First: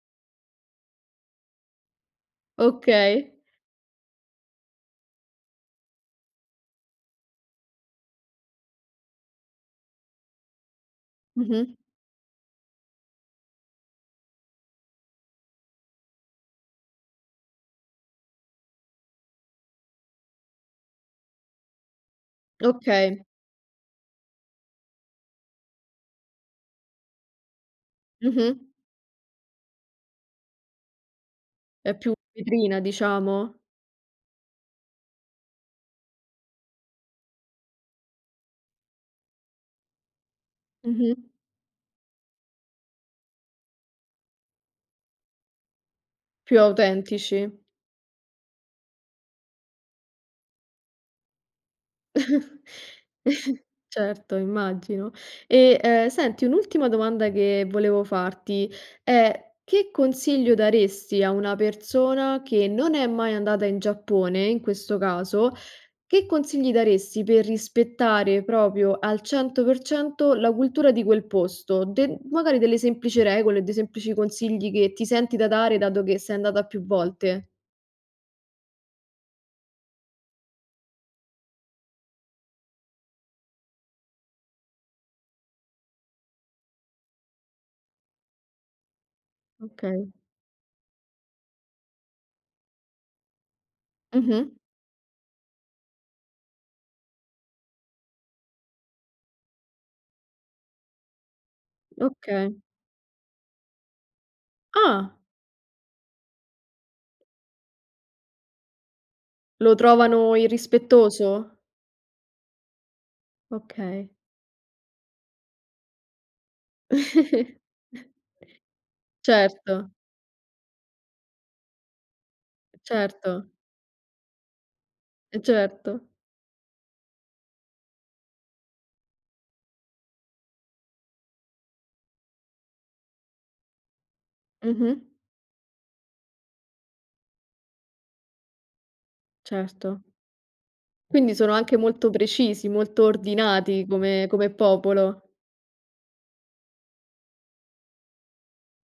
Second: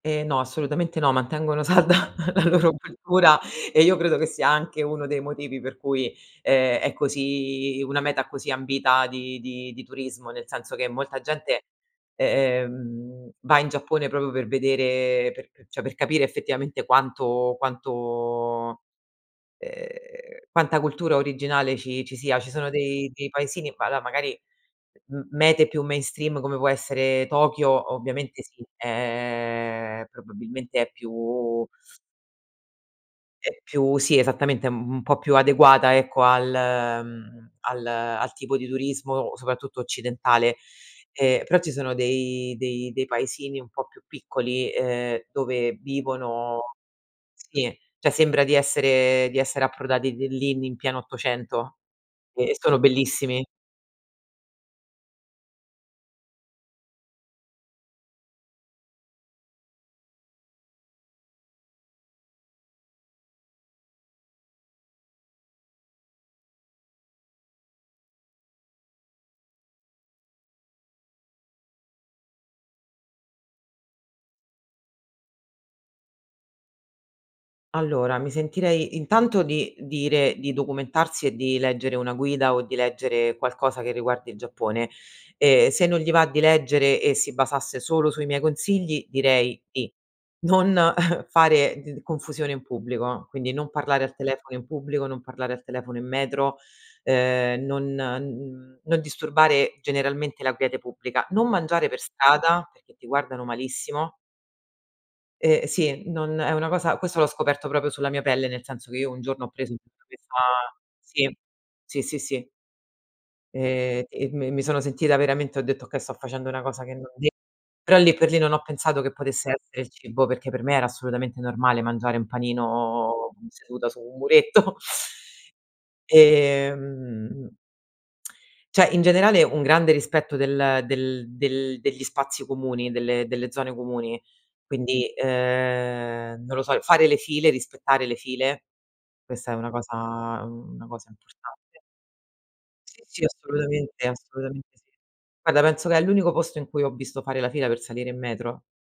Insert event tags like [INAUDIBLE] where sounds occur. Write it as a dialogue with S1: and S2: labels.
S1: Eh no, assolutamente no, mantengono salda la loro
S2: Okay.
S1: cultura e io credo che sia anche uno dei motivi per cui è è così una meta così ambita di di di turismo, nel senso che molta gente,
S2: Mh-mh.
S1: e ehm, va in Giappone proprio per vedere per pe cioè, per capire effettivamente quanto quanto ehm, quanta cultura originale ci ci sia. Ci sono dei
S2: Okay.
S1: dei paesini, va la magari m mete più mainstream come può essere Tokyo, ovviamente
S2: Mh-mh.
S1: sì, ehm probabilmente è più
S2: È più vetrina diciamo.
S1: è più sì, esattamente, mhmm, un po' più adeguata, ecco, al mhmm, al al tipo di turismo, soprattutto occidentale.
S2: Mh-mh.
S1: Ehm, però ci sono dei dei dei paesini un po' più piccoli ehm, dove
S2: Più
S1: vivono
S2: autentici.
S1: sì, cioè sembra di essere di essere approdati de lì in pieno '800. E
S2: [CHUCKLES]
S1: sono bellissimi.
S2: Certo, immagino. E, ehm, senti, un'ultima domanda che volevo farti è, che consiglio daresti a una persona che non è mai andata in Giappone, in questo caso, che consigli daresti per rispettare proprio al 100% la cultura di quel posto? De magari delle semplici regole, dei semplici consigli che ti senti da dare, dato che sei andata più volte.
S1: Allora, mi sentirei intanto di dire di documentarsi e di leggere una guida o di leggere qualcosa che riguardi il Giappone. E se non gli va di leggere e si basasse solo sui miei consigli, direi di,
S2: Okay.
S1: non fare d confusione in pubblico, quindi non parlare al
S2: Mh-mh.
S1: telefono in pubblico, non parlare al telefono in metro, ehm, non n non disturbare generalmente la quiete pubblica, non mangiare per
S2: Okay.
S1: strada perché ti guardano malissimo.
S2: Ah.
S1: Eh sì, non è una cosa questo l'ho scoperto proprio sulla mia pelle, nel senso che io un giorno ho preso
S2: Lo
S1: [UNINTELLIGIBLE] che
S2: trovano
S1: fa sì,
S2: irrispettoso.
S1: sì, sì, sì. Ehm,
S2: Okay.
S1: e m mi sono sentita veramente, ho detto: "okay, sto facendo una cosa che non de"
S2: [CHUCKLES]
S1: però lì per lì non ho pensato che potesse essere il
S2: Certo.
S1: cibo, perché per me era assolutamente normale mangiare un panino
S2: Certo.
S1: seduta su un muretto. [CHUCKLES]
S2: Eh certo.
S1: Ehm [CLICKS TONGUE] cioè, in generale un grande rispetto del del del degli spazi comuni, delle delle zone comuni.
S2: Mh-mh.
S1: Quindi, ehm non lo so, fare le file, rispettare le file, questa è una cosa
S2: Certo.
S1: una cosa
S2: Quindi sono anche
S1: importante.
S2: molto precisi,
S1: Sì,
S2: molto
S1: sì,
S2: ordinati
S1: assolutamente,
S2: come come
S1: assolutamente sì.
S2: popolo.
S1: Guarda, penso che è l'unico posto in cui ho visto fare la fila per salire in metro.